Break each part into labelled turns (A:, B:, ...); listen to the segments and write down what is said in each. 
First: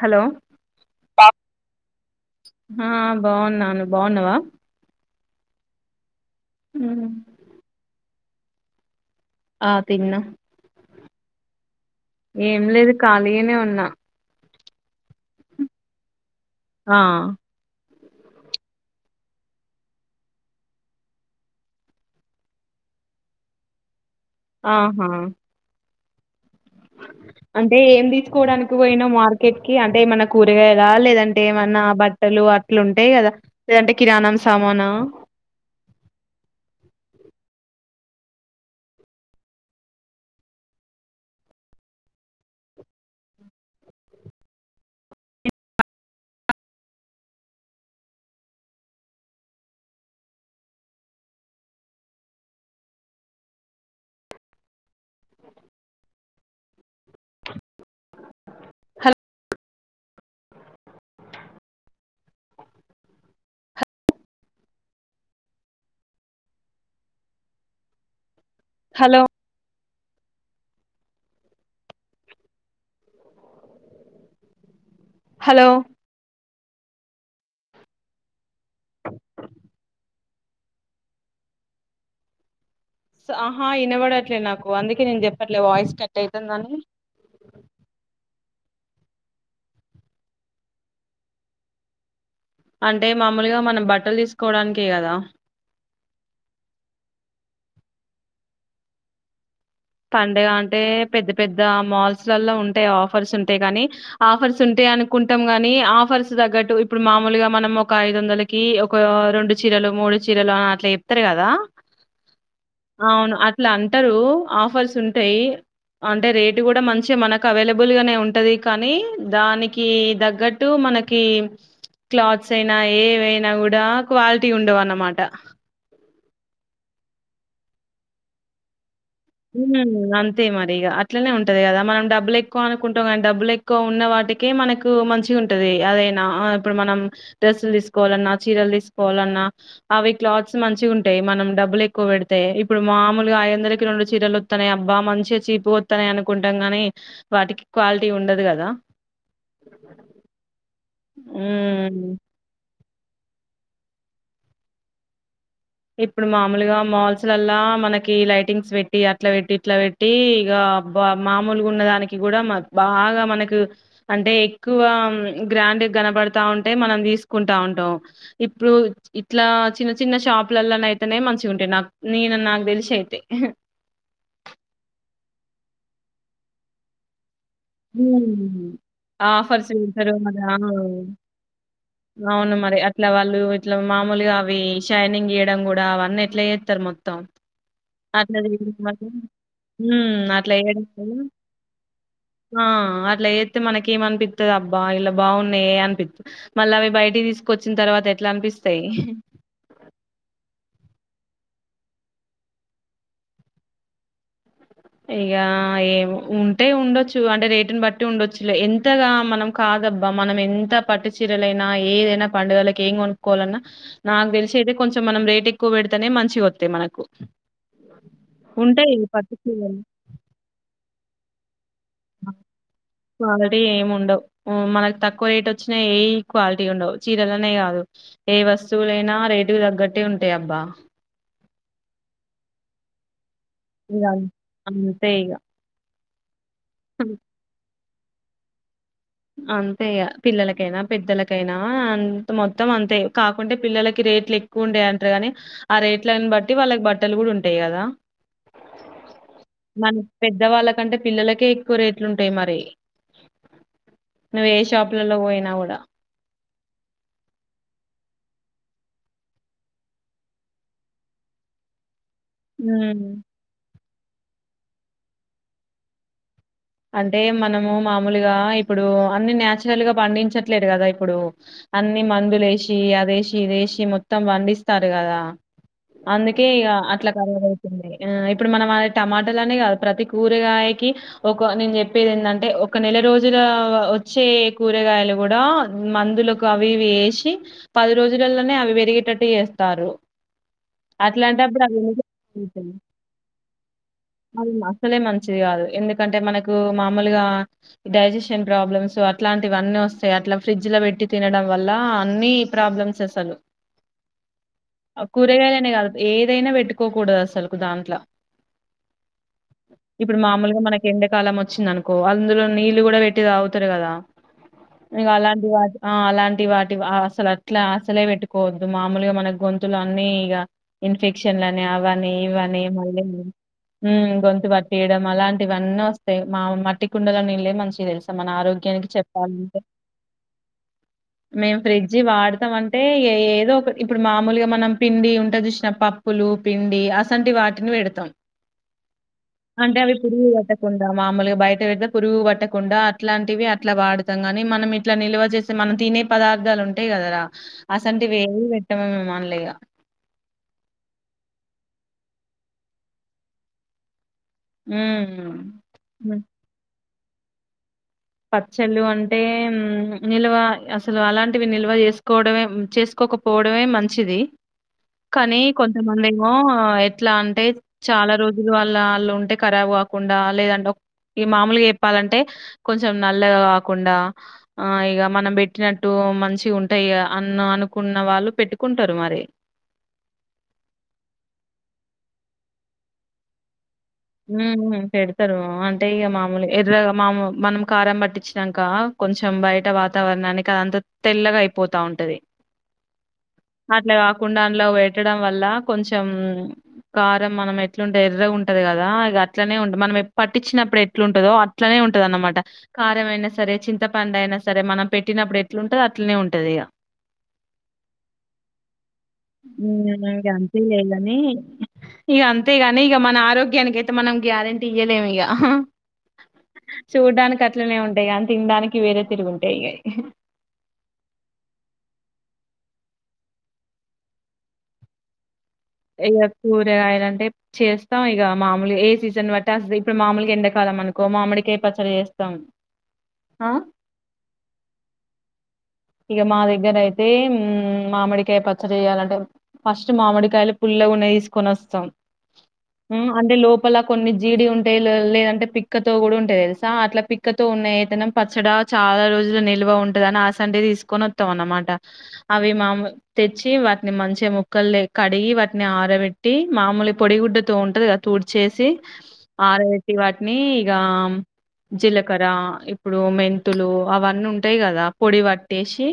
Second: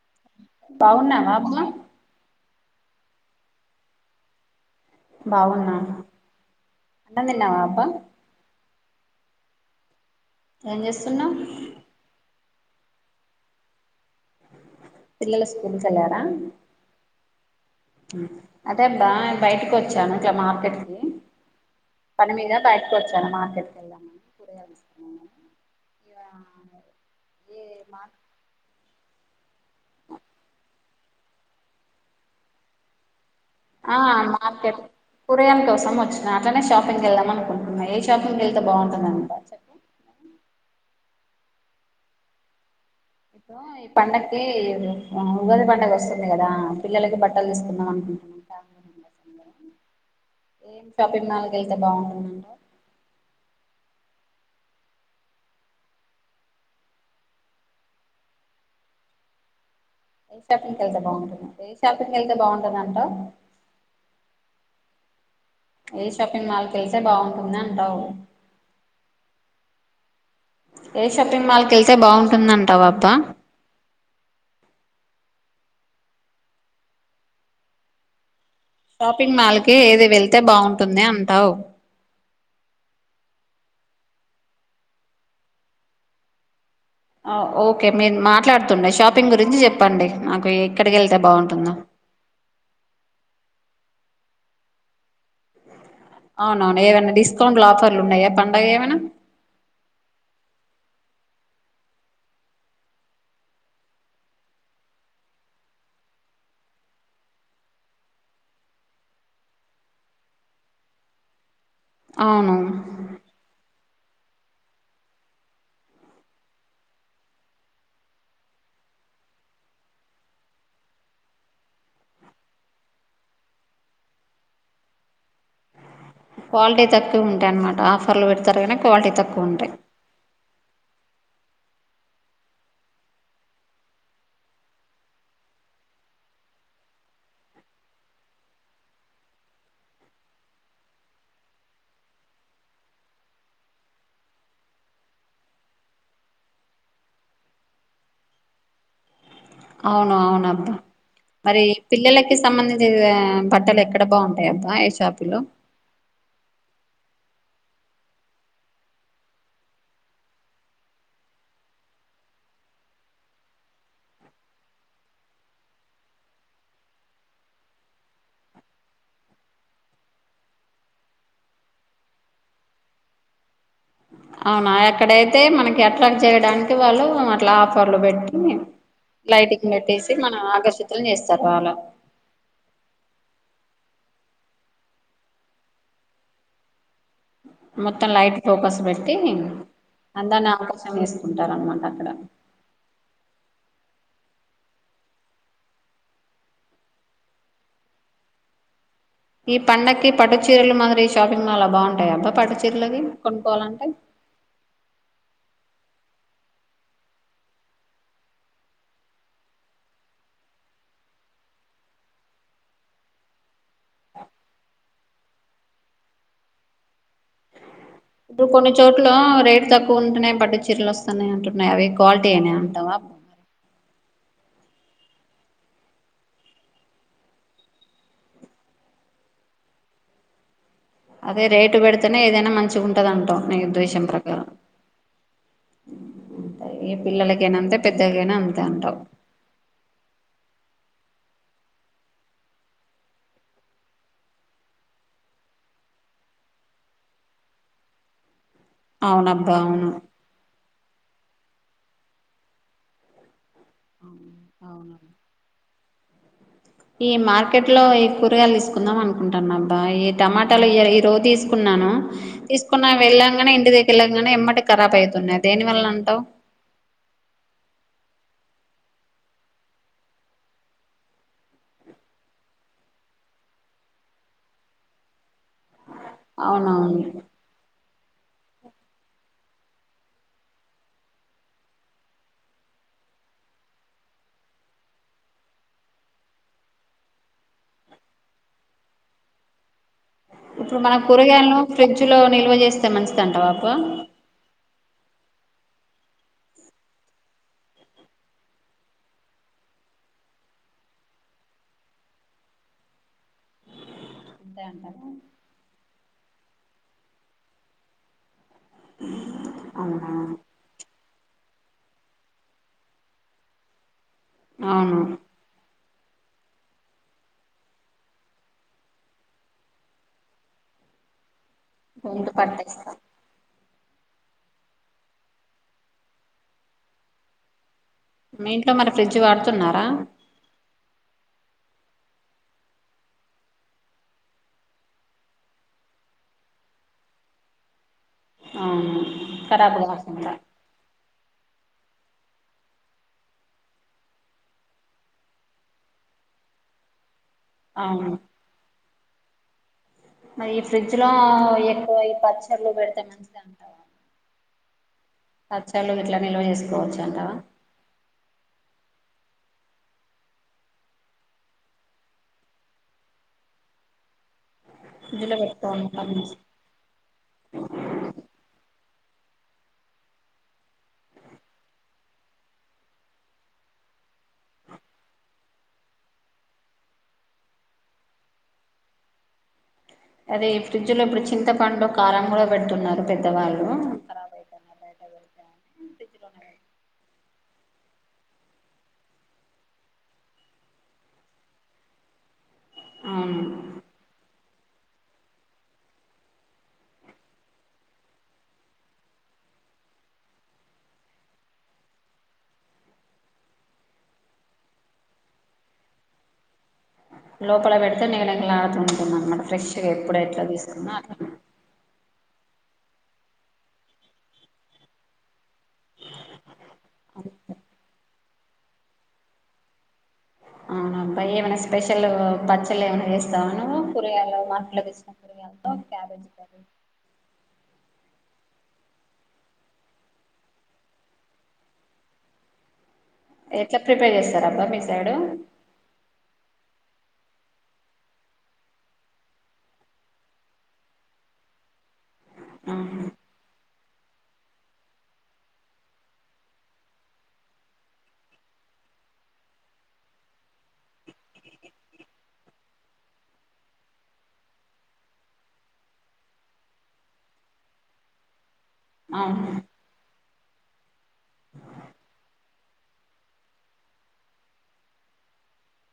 A: Hello
B: బవున్నావ [unintelligible]
A: ఆ బాగున్నాను బాగున్నావా
B: బాగున్నా అన్నం తిన్నావా అబ్బా
A: ఆ తిన్న
B: ఏం చేస్తున్నావ్
A: ఏం లేదు ఖాళీగనే ఉన్నా
B: పిల్లల స్కూల్కి కెళ్ళారా
A: ఆ
B: అదే బ్బా బయటకి వచ్చాను ఇగ మార్కెట్ కి పని మీద బయటకు వచ్చాను మార్కెట్ కి వెళ్దామని
A: ఆహా
B: యా
A: అంటే ఏం తీసుకోవడానికో పోయినవ్ మార్కెట్ కి అంటే ఏమన్నా కూరగాయలా లేదంటే ఏమన్నా బట్టలు అటిలుంటాయి కదా లేదంటే
B: ఆ
A: కిరాణం
B: మార్కెట్
A: సామానా
B: కూరగాయల్ కోసం వచ్చిన అట్లనే షాపింగ్కి చేయడానిక్ అనుకుంటున్నా ఏ షాపింగ్ వెళ్తే బాగుంటుందని చెప్ప ఇప్పుడు ఈ పండక్కి ఉగాది పండగ వస్తుంది కదా పిల్లలకి బట్టలు తీసుకుందాం అనుకుంటున్నా ఏం షాపింగ్ మాల్కి వెళ్తే బాగుంటుందంటవ్
A: హాల్
B: ఏ షాపింగ్కి వెళ్తే బాగుంటుంది ఏ షాపింగ్ వెళ్తే బాగుంటుందంటవ్ ఏ షాపింగ్ మాల్ కి వెళ్తే బాగుంటుంది అంటావు
A: హలో
B: ఏ షాపింగ్ మాల్ కి వెళ్తే బాగుంటుందంటావ్ అబ్బా
A: హలో
B: షాపింగ్ మాల్ కి ఏది వెళ్తే బాగుంటుంది అంటావు
A: హా హా ఇనబడట్లే నాకు అందుకే నేను చెప్పట్లే వాయిస్ కట్ అవుతుందని
B: ఓకే మీరు మాట్లాడుతుండే షాపింగ్ గురించి చెప్పండి నాకు ఎక్కడికి వెళ్తే బాగుంటుందో
A: అంటే మామూలుగా మనం బట్టలు తీసుకోవడానికే కదా
B: అవునవును ఏమైనా డిస్కౌంట్లు ఆఫర్లు ఉన్నాయా పండగ ఏమైనా
A: పండగ అంటే పెద్ద పెద్ద మాల్సల్ల ల్లా ఉంటాయి ఆఫర్స్ ఉంటాయి కాని ఆఫర్స్ ఉంటాయి అనుకుంటాం కాని ఆఫర్స్ తగ్గట్టు ఇప్పుడు మామూలుగా మనం ఒక ఐదు వందలకి ఒక రెండు చీరలు మూడు చీరలు ఆ అట్లా చెప్తారు కదా
B: అవును
A: అట్ల అంటారు ఆఫ్ ఫర్స్ ఉంటయి అంటే రేటు కూడా మంచిగా మనకు అవైలబుల్గానే ఉంటుంది కానీ దానికి తగ్గట్టు మనకి క్లాత్స్ అయినా ఏవైనా కూడా క్వాలిటీ ఉండవున్నమాట
B: క్వాలిటీ తక్కువ ఉంటాయి అనమాట ఆఫర్లు పెడతరుగని క్వాలిటీ తక్కువుంటాయి
A: తే మరి అట్లనే ఉంటది కదా మనం డబ్బులు ఎక్కువ అనుకుంటాం కానీ డబ్బులు ఎక్కువ ఉన్న వాటికే మనకు మంచి ఉంటది అదైనా ఇప్పుడు మనం డ్రెస్సులు తీసుకోవాలన్నా చీరలు తీసుకోవాలన్నా అవి క్లాత్స్ మంచిగుంటాయి మనం డబ్బులు ఎక్కువ పెడితే ఇప్పుడు మామూలుగా ఐదువందలకి రెండు చీరలు వత్తనయి అబ్బా మంచిగా చీపుగా వత్తానయీ అన్నాడు అనుకుంటాం గానీ వాటికి క్వాలిటీ ఉండదు గదా
B: అవును అవును అబ్బా మరీ
A: హ్మ్.
B: పిల్లలకి సంబంద్ దించి ఆ బట్టలు ఎక్కడ బాగుంటాయి అబ్బా ఏ షాపుల్లో
A: ఇప్పుడు మామూలుగా మాల్స్లల్లా మనకి లైటింగ్స్ పెట్టి అట్లా పెట్టి ఇట్లా పెట్టి ఇగా మామూలుగా ఉన్న దానికి కూడా బాగా మనకు అంటే ఎక్కువ గ్రాండ్ కనబడుతాయింటాయి మనం తీసుకుంటా ఉంటాం ఇప్పుడు ఇట్లా చిన్న చిన్న షాప్ అప్పులలో అయితేనే మంచిగా ఉంటే నాకు నేన నాకు తెలిసి అయితే
B: అవునా ఎక్కడైతే మనకి ఎట్లా చేయడానికి వాళ్ళు అట్లా ఆఫర్లు పెట్టి లైటింగ్
A: ఆఫర్స్
B: పెట్టేసి
A: వెతారు
B: మనం
A: మరి
B: ఆకర్షితులను చేస్తారు వాళ్ళు
A: అవును మరి అట్లా వాళ్ళు అట్లా మామూలుగా అవి షైనింగ్ ఇయడం కూడా అవన్నీ ఎట్లా చేస్తారు మొత్తం
B: మొత్తం
A: అట్లా
B: లైట్ ఫోకస్ పెట్టి అందాన్ని ఆకర్షణ
A: అట్లాడం
B: చేసుకుంటారు అనమాట అక్కడ
A: అట్లా చేతే మనకి ఏమ అనిపిస్తుది అబ్బా ఇలా బాగున్నాయి అనిపిస్తు మళ్ళీ అవి బయటికి తీసుకొచ్చిన తర్వాత ఎట్లా అనిపిస్తాయి
B: ఈ పండక్కి పట్టు చీరలు మాదిరి షాపింగ్ మాల్ బాగుంటాయి అబ్బా పట్టుచీరులకి కొను పోవాలంటే
A: ఇక ఏ ఉంటే ఉండొచ్చు అంటే రేటుని బట్టి ఉండొచ్చు ఎంతగా మనం కాదబ్బా మనం ఎంత పట్టు చీరలైనా ఏదైనా పండుగలకి ఏం కొనుక్కోవాలన్నా నాకు తెలిసి అయితే కొంచెం మనం రేటు ఎక్కువ పెడితేనే మంచి వస్తాయి మనకు
B: ఇప్పుడు కొన్ని
A: ఉంటాయి
B: చోట్ల
A: పట్టు
B: రేట్
A: చీరలు
B: తక్కువ ఉంటేనే పట్టు చీరలు వస్తయి సన్నాయంట అవి క్వాలిటీ ఏనే అంటావా
A: క్వాలిటీ ఏమి ఉండవు మనకు తక్కువ రేట్ వచ్చినా ఏ క్వాలిటీ ఉండవు చీరలనే కాదు ఏ వస్తువులైనా రేటుకి తగ్గట్టే ఉంటాయి అబ్బా
B: అదే రేటు పెడితేనే ఏదైనా మంచిగా ఉంటదింటాం
A: ఇగ తెయగా
B: అంత ఈ పిల్లకినంత పెద్దగానా అంతే అంటావు
A: అంతే పిల్లలకైనా పెద్దలకైనా అంత మొత్తం అంతే కాకుంటే పిల్లలకి రేట్లు ఎక్కువ ఉండాయి అంటారు కాగాని ఆ రేట్ని బట్టి వాళ్ళకి బట్టలు కూడా ఉంటాయి కదా
B: అవునబ్బా అవును
A: ఎకంటే పిల్లలకే ఎక్కువ రేట్లు ఉంటాయి మరి నువ్వు ఏ
B: అవును
A: షాపులలో కు పోయినా కూడా
B: ఈ మార్కెట్ లో ఈ కూరగాయలు తీసుకుందాం అనుకుంటాను అబ్బా ఈ టమాటాలు ఈ రోజు తీసుకున్నాను తీసుకున్నా
A: ఉమ్
B: వెళ్ళాంగానే ఇంటి దగ్గర లంగానే ఎమ్మటి ఖరాబ్ అవుతున్నాయి దేనివల్లన అంటావు
A: అంటే మనము మామూలుగా ఇప్పుడు అన్ని నయాచురల్ గా పండించట్లేదు కదా ఇప్పుడు అన్ని మందులు వేసి అద వేసి ఇది వేసి మొత్తం పండిస్తారు కదా అందుకే ఇక
B: అవునవును
A: అట్లా ఖరాల అవుతుంది ఆ ఇప్పుడు మనం అది టమాటలు అనే కాదు ప్రతి కూరగాయకి ఒక నేను చెప్పేది ఏంటంటే ఒక నెల రోజుల వచ్చే కూరగాయలు కూడా మందులకు అవి వేసి పది రోజులలోనే అవి పెరిగేటట్టు చేస్తారు
B: ఇప్పుడు మన కూరగాయలను ఫ్రిడ్జ్ లో నిల్వ చేస్తే మంచిదంట బప
A: మంచిది కా అదు ఎంత ఎందుకంటే మనకు మామూలుగా డైజెషన్ ప్రాబ్లమ్స్ అట్లాంటివన్నీ వస్తాయి అట్లా ఫ్రిడ్జ్ లో పెట్టి తినడం వల్ల అన్ని ప్రాబ్లమ్స్ అసలు
B: అంతే అంటావా
A: కూరేగాళ క ఏదైనా పెట్టుకోకూడదు అసలు దాంట్లో
B: అవునా
A: ఇప్పుడు మామూలుగా మనకి ఎండకాలం వచ్చింది అనుకో అందులో నీళ్ళలు కూడా పెట్టి తాగుతారు కదా
B: అవును
A: నిగాలడి అజ ఆ అలాంటి వాటి అసలు అట్లా అసలే పెట్టుకోవద్దు మామూలుగా మన గొంతులు అన్ని ఇక ఇన్ఫెక్షన్ అవానే
B: గొంతు
A: ఇవానే
B: పట్టేస్తా
A: మళ్ళ హ గొంతతు పర్తి ఇడమ్ అలా అంత ఇవన్నీ వస్తాయి మా మట్టి కుండలో నీళ్ళే మంచిగా తెలుసు మన
B: మీ ఇంట్లో
A: ఆగ్యానికి
B: మరి ఫ్రిడ్జ్
A: చెప్పాలే
B: వాడుతున్నారా
A: మే ఫ జీ వాడతాం అంటే ఏ ఏదో ఒక ఇప్పుడు మామూలుగా మనం పిండి ఉంటే చూసిన పప్పులు పిండి అసంటి వాటిని పెడతాం
B: కరాబ్
A: కుడిగాటకు ఉంద మామూలుగా బయట పెడతే పురుగు పట్టకుండా అట్లాంటివి అట్లా వాడుతాం గాని మనం ఇట్లా నిల్వ చేస్తే మనం తినే పదార్థాలు ఉంటాయి కదరా అసంటి
B: అవును
A: వే మనలేగా
B: మరి ఈ ఫ్రిడ్జ్ లో ఎక్కువ ఈ పచ్చర్లు పెడితే మంచిది అంటావా
A: హ
B: పచ్చలు ఇట్లా నిల్వ చేసుకోవచ్చు చందవా
A: పచ్చళ్ళు అంటే నిల్వ అసలు అలాంటివి నిల్వ చేసుకోవడమే చేసుకోకపోవడమే మంచిది
B: ఫ్రిడ్జ్ లో
A: కానీ
B: పెట్టుకోవడం
A: కొంతమంది
B: కన్నా
A: ఏమో ఎట్లా అంటే చాలా రోజులు వాల్ల ఉంటే ఖరాబ్ కాకుండా లేదంటే ఈ మామూలుగా చెప్పాలంటే కొంచెం నల్లగా కాకుండా ఆ ఇక మనం పెట్టినట్టు మంచి ఉంటాయి అన్న అనుకున్న వాళ్ళు పెట్టుకుంటారు మరి
B: అదే ఫ్రిడ్జ్ లో ఇప్పుడు చింతపండులు కారం కూడా పెడుతున్నారు పెద్దవాళ్ళు ఖరాబ్ అయితది
A: పెడతారు అంటే ఇక
B: ఫ్రిడ్జ్ లోనే
A: మామూలు
B: పెడతారు.
A: ఎర్ర మామూలు మనం కారం పట్టించాక కొంచెం బయట వాతావరణానికి అదంతా తెల్లగా అయిపోతా ఉంటది
B: అవును
A: అట్లే తకుడాలో పెట్టడం వల్ల కొంచెం కారం మనం ఎట్లుంటే ఎర్రగా ఉంటది కదా ద ఇక అట్నే ఉంటుంది మనం పట్టించినప్పుడు ఎట్లుంటదో అట్లనే ఉంటద అన్నమాట కారంమయినా సరే చింత పండు అయినా సరే మనం పెట్టినప్పుడు ఎట్లుంటదో అట్లనే ఉంటది ఇక
B: లోపల పెడితే నిఘానిఘాలాడుతూంటుంది అన్నమాట ఫ్రెష్ గా
A: హ్మ్
B: ఇప్పుడ ఎట్లా తీసుకుందో అట్టన
A: ఇక అంతేగాని ఇక మన ఆరోగ్యం దీనికైతే మనం గ్యారంటీ ఇయ్యలేము అయ్యా చూడ్డానికి అట్లనే ఉంటాయి అంత తినడానికి వేరే తిరుగుంటాయి ఇ
B: అవునబ్బ ఏమైనా స్పెషల్ పచ్చళ్ళు ఏమైనా వేస్తావా నువ్వు కూరగాయలు మార్కెట్ లోకి తెచ్చినా కూరగా
A: ఇ కూరగాయలాంటే చేస్త ఇస్తాం ఇక మామూలుగా ఏ సీజన్ బట్టి అస ఇప్పుడు మామూలుగా ఎండాకాలం అనుకో మామిడికాయ పచ్చడి చేస్తాం ఆ
B: ఎట్లా ప్రిపేర్ చేస్తార అబ్బా మీ సైడు
A: ఇక మా దగ్గర అయితే మామిడికాయ పచ్చడి చెయాలంటే ఫస్ట్ మామిడికాయలు పుల్లగా ఉన్నాయి తీసుకొని వస్తాం
B: ఆహా
A: హమ్ అంట లో లోప్పలా కొన్ని జీడి ఉంటాయి లేదంటే పిక్కతో కూడా ఉంటాది తెలుసా అట్లా పిక్కతో ఉన్న అయితేనేం పచ్చడా చాలా రోజుల నిల్వ ఉంటుదని ఆ అండే తీసుకొని వస్తాం అనమాట అవి మాములు తెచ్చి వాటిని మంచిగా ముక్కలు కడిగి వాటిని ఆరబెట్టి మామూలు పొడిగుడ్డతో ఉంటాది కదా తుడ్చేసి
B: అవును
A: ఆరబెట్టి వాట్ ని ఇగ జీలకర్ర ఇప్పుడు మెంతులు అవన్నీ ఉంటయి గదా పొడి వట్టేషి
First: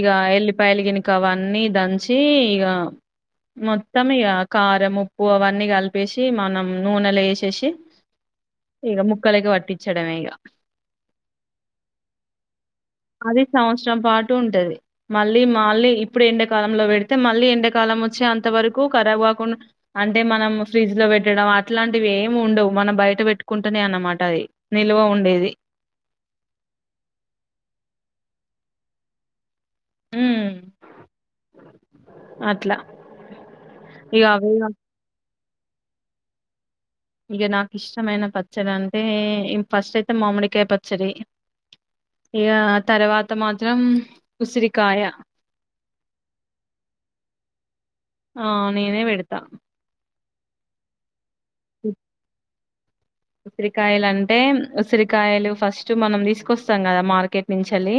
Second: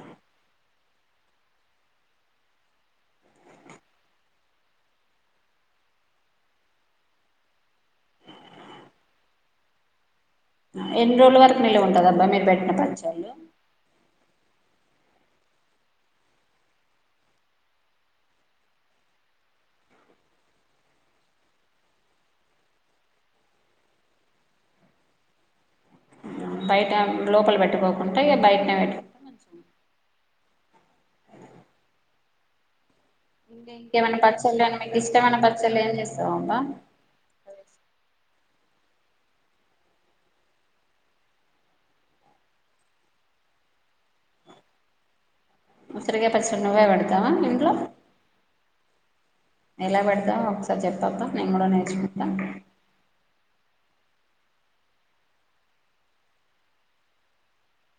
A: ఇగ ఎల్లిపాయల గినుక అవన్నీ దంచి ఇగ మొత్తం ఇగ కారము ఉప్పు అవన్నీ గలిపేషి మనం నూనెలో ఏశేసి ఇగ ముక్కలకి వట్టించడమే ఇగ
B: ఎన్ని రోజుల వరకు నిలవ ఉంటదబ్బా మీర్ వెట్టిన ప
A: అదే సంవచరం పాటు టుంటది మళ్ళీ మాళ్ళీ ఇప్పుడు ఎండకాలంలో వెడితే మళ్ళీ ఎండాకాలం ఒచ్చే అంత వరకు కరాబు గాకుండా అంటే మనము ఫ్రిడ్జ్ ల వెట్టడం అట్లాంటివి ఏమి ఉండవు, మనం బయట వెట్టుకుంటనే అన్నమాట అది నిల్వ ఉండేది.
B: ఉమ్ బయట లోపల బెట్టుకోకుంటె బయటనే వెట్టుకుంటె మంచిగుం
A: అట్ల
B: ఇంగ ఇంకేమన్నా పచ్చలని మీకు ఇష్టమైన ప పచ్చలు ఏం జేస్తవమ్మ
A: ఇగ నాకిష్టమైన ప చ్చడంటే ఇం ఫస్ట్ అయితే మామిడికాయ పచ్చడి, ఇగ తర్వాత మాత్రం ఉసిరికాయ.
B: ఉస్రిగాయ పచ్చడ నువ్వే వెడతవా ఇంట్లో
A: ఆ నేనే వెడతా
B: ఎలా వెడతావ్ ఒకసారి జెప్ పాప నేంగూడా నేర్చుగుంట్న
A: ఉసిరికాయలు అంటే ఉసిరికాయలు ఫస్ట్ మనం దీసుకొస్తాం గదా మార్కెట్ నుంచెలి.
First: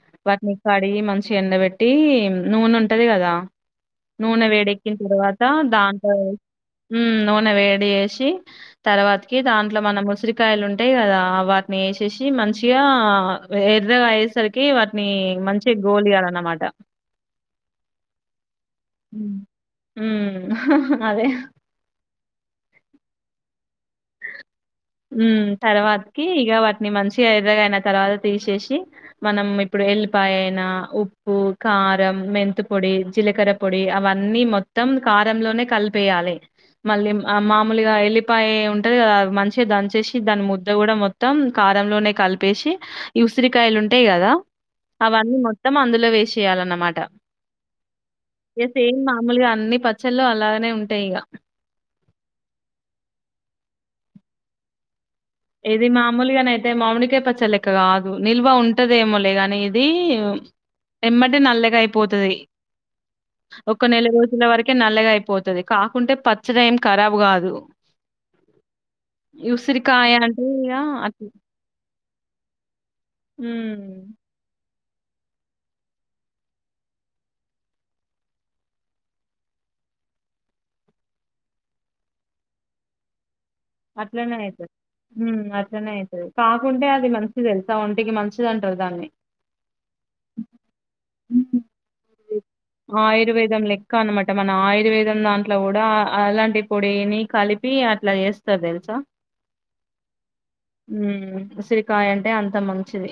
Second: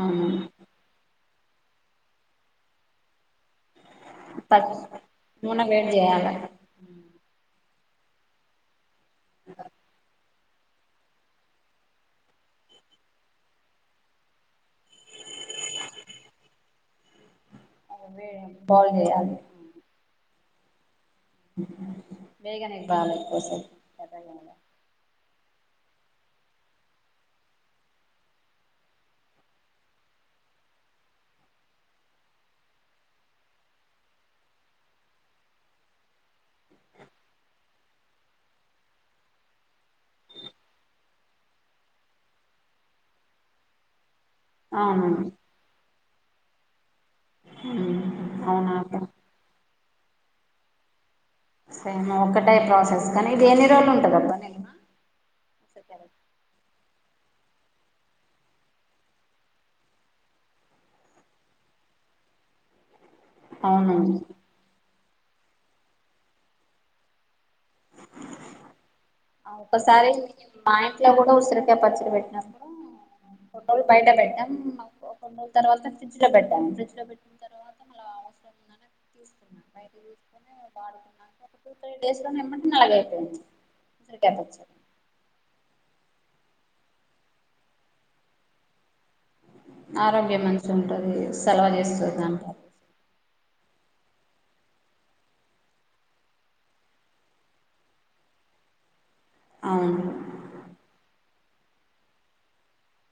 B: అవును
A: వాటిని కడిగి మం చి ఎండబెట్టి నూనుంటది గదా నూనె
B: పచ్చి
A: వేడెక్కిన తర్వాత
B: నూనె వేడి
A: దాంట్లో
B: చేయాలి
A: ఊమ్ నూనె వే డియేషి తర్వా కి దాంట్లో మనం ముసిరి కాయలు ఉంటయి కదా వాటిని ఏశేషి సి మంచిగా ఎర్రగ అయ్యేసరికి వాటిని మంచి గోలియలన్నమాట
B: అదే
A: ఊమ్ అహ హ
B: బేగనేగి వాలెట్ కోసం పద
A: తర్వాత్కి ఇగ వాటిని మంచిగా ఎర్రగయిన తర్వాత తీషేసి మనం ఇప్పుడు ఎల్లిపాయ అయినా ఉప్పు కారం మెంతుపొడి జిలకర పొడి అవన్నీ మొత్తం కారంలోనే కలిపేయాలె మళ్ళీ అ మామూలుగా ఎల్లిపాయ ఉం టె మంచిగ దంచేసి దాని ముద్ద గూడా మొత్తం కారంలోనే కలిపేషి ఉసిరికాయలు ఉంటయి గదా
B: అవును
A: అవన్నీ మొత్తం అందులో వేషి ఏయాలన్నమాట
B: అవునా
A: రేపేం
B: అబ్బా.
A: మామూలుగా అన్ని ప చెల్లు అలాగనే ఉంటయి ఇగ
B: సేమ్ ఒకటే ప్రాసెస్ కని ఇది ఎన్ని రోజులు ఉంటుందబ్బ నిల్మ
A: ఏది మామూలుగాని అయితే మామని పచ్చ లెక్క కాదు నిల్వ ఉంటదేమోలేగాని ఇది ఎమ్మటి నల్లెగ అయిపోతుది ఒక్క
B: అవును
A: నెల రోజుల వరకే నల్లగా అయిపో అ పోతుది కాకుంటే పచ్చడి ఏం ఖరాబ్ కాదు
B: ఒకసారి
A: ఉసిరికాయ
B: మా ఇంట్లో
A: అట్ల
B: కూడా ఉసిరికాయ పచ్చడి పెట్టినప్పుడు బయట
A: హ్మ్.
B: పెట్టాం న్ని రోజుల తర్వాత ఫ్రిడ్జ్ లో పెట్టాను ఫ్రిడ్జ్ లో పెట్టిన తర్వాత మళ్ళ అవసరం ఉందని తీకున్నాం బయట తీసుకుని వాడుతున్నా టూ త్రీ డేస్ లో నిమ్మంటంది అలాగైపోయింది
A: అట్లనే అవుతే ఉ అ ఇనే అవుతుంది కాకుంటే అది మంచిది తెలుసా ఒంటికి మంచిది అంటారు దాన్ని
B: ఆరోగ్యం మంచి ఉంటుంది
A: హ్మ్.
B: సలవు చేస్తుంది అంటారు
A: ఆయుర్వేదం లెక్క అనమాట మన ఆయుర్వేదం దాంట్లో కూడా అలాంటి పొడిని కలిపి అట్లా చేస్త తెల్సా
B: అవును
A: ఉసిరికాయ అంటే అంత మంచిది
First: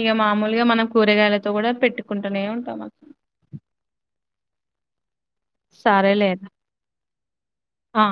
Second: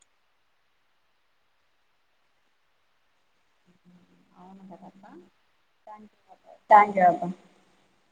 A: ఇక మామూలుగా మనం కూరగాయలతో కూడా పెట్టుకుంటూనే ఉంటాం అసలు
B: థ్యాంక్యు
A: ఆ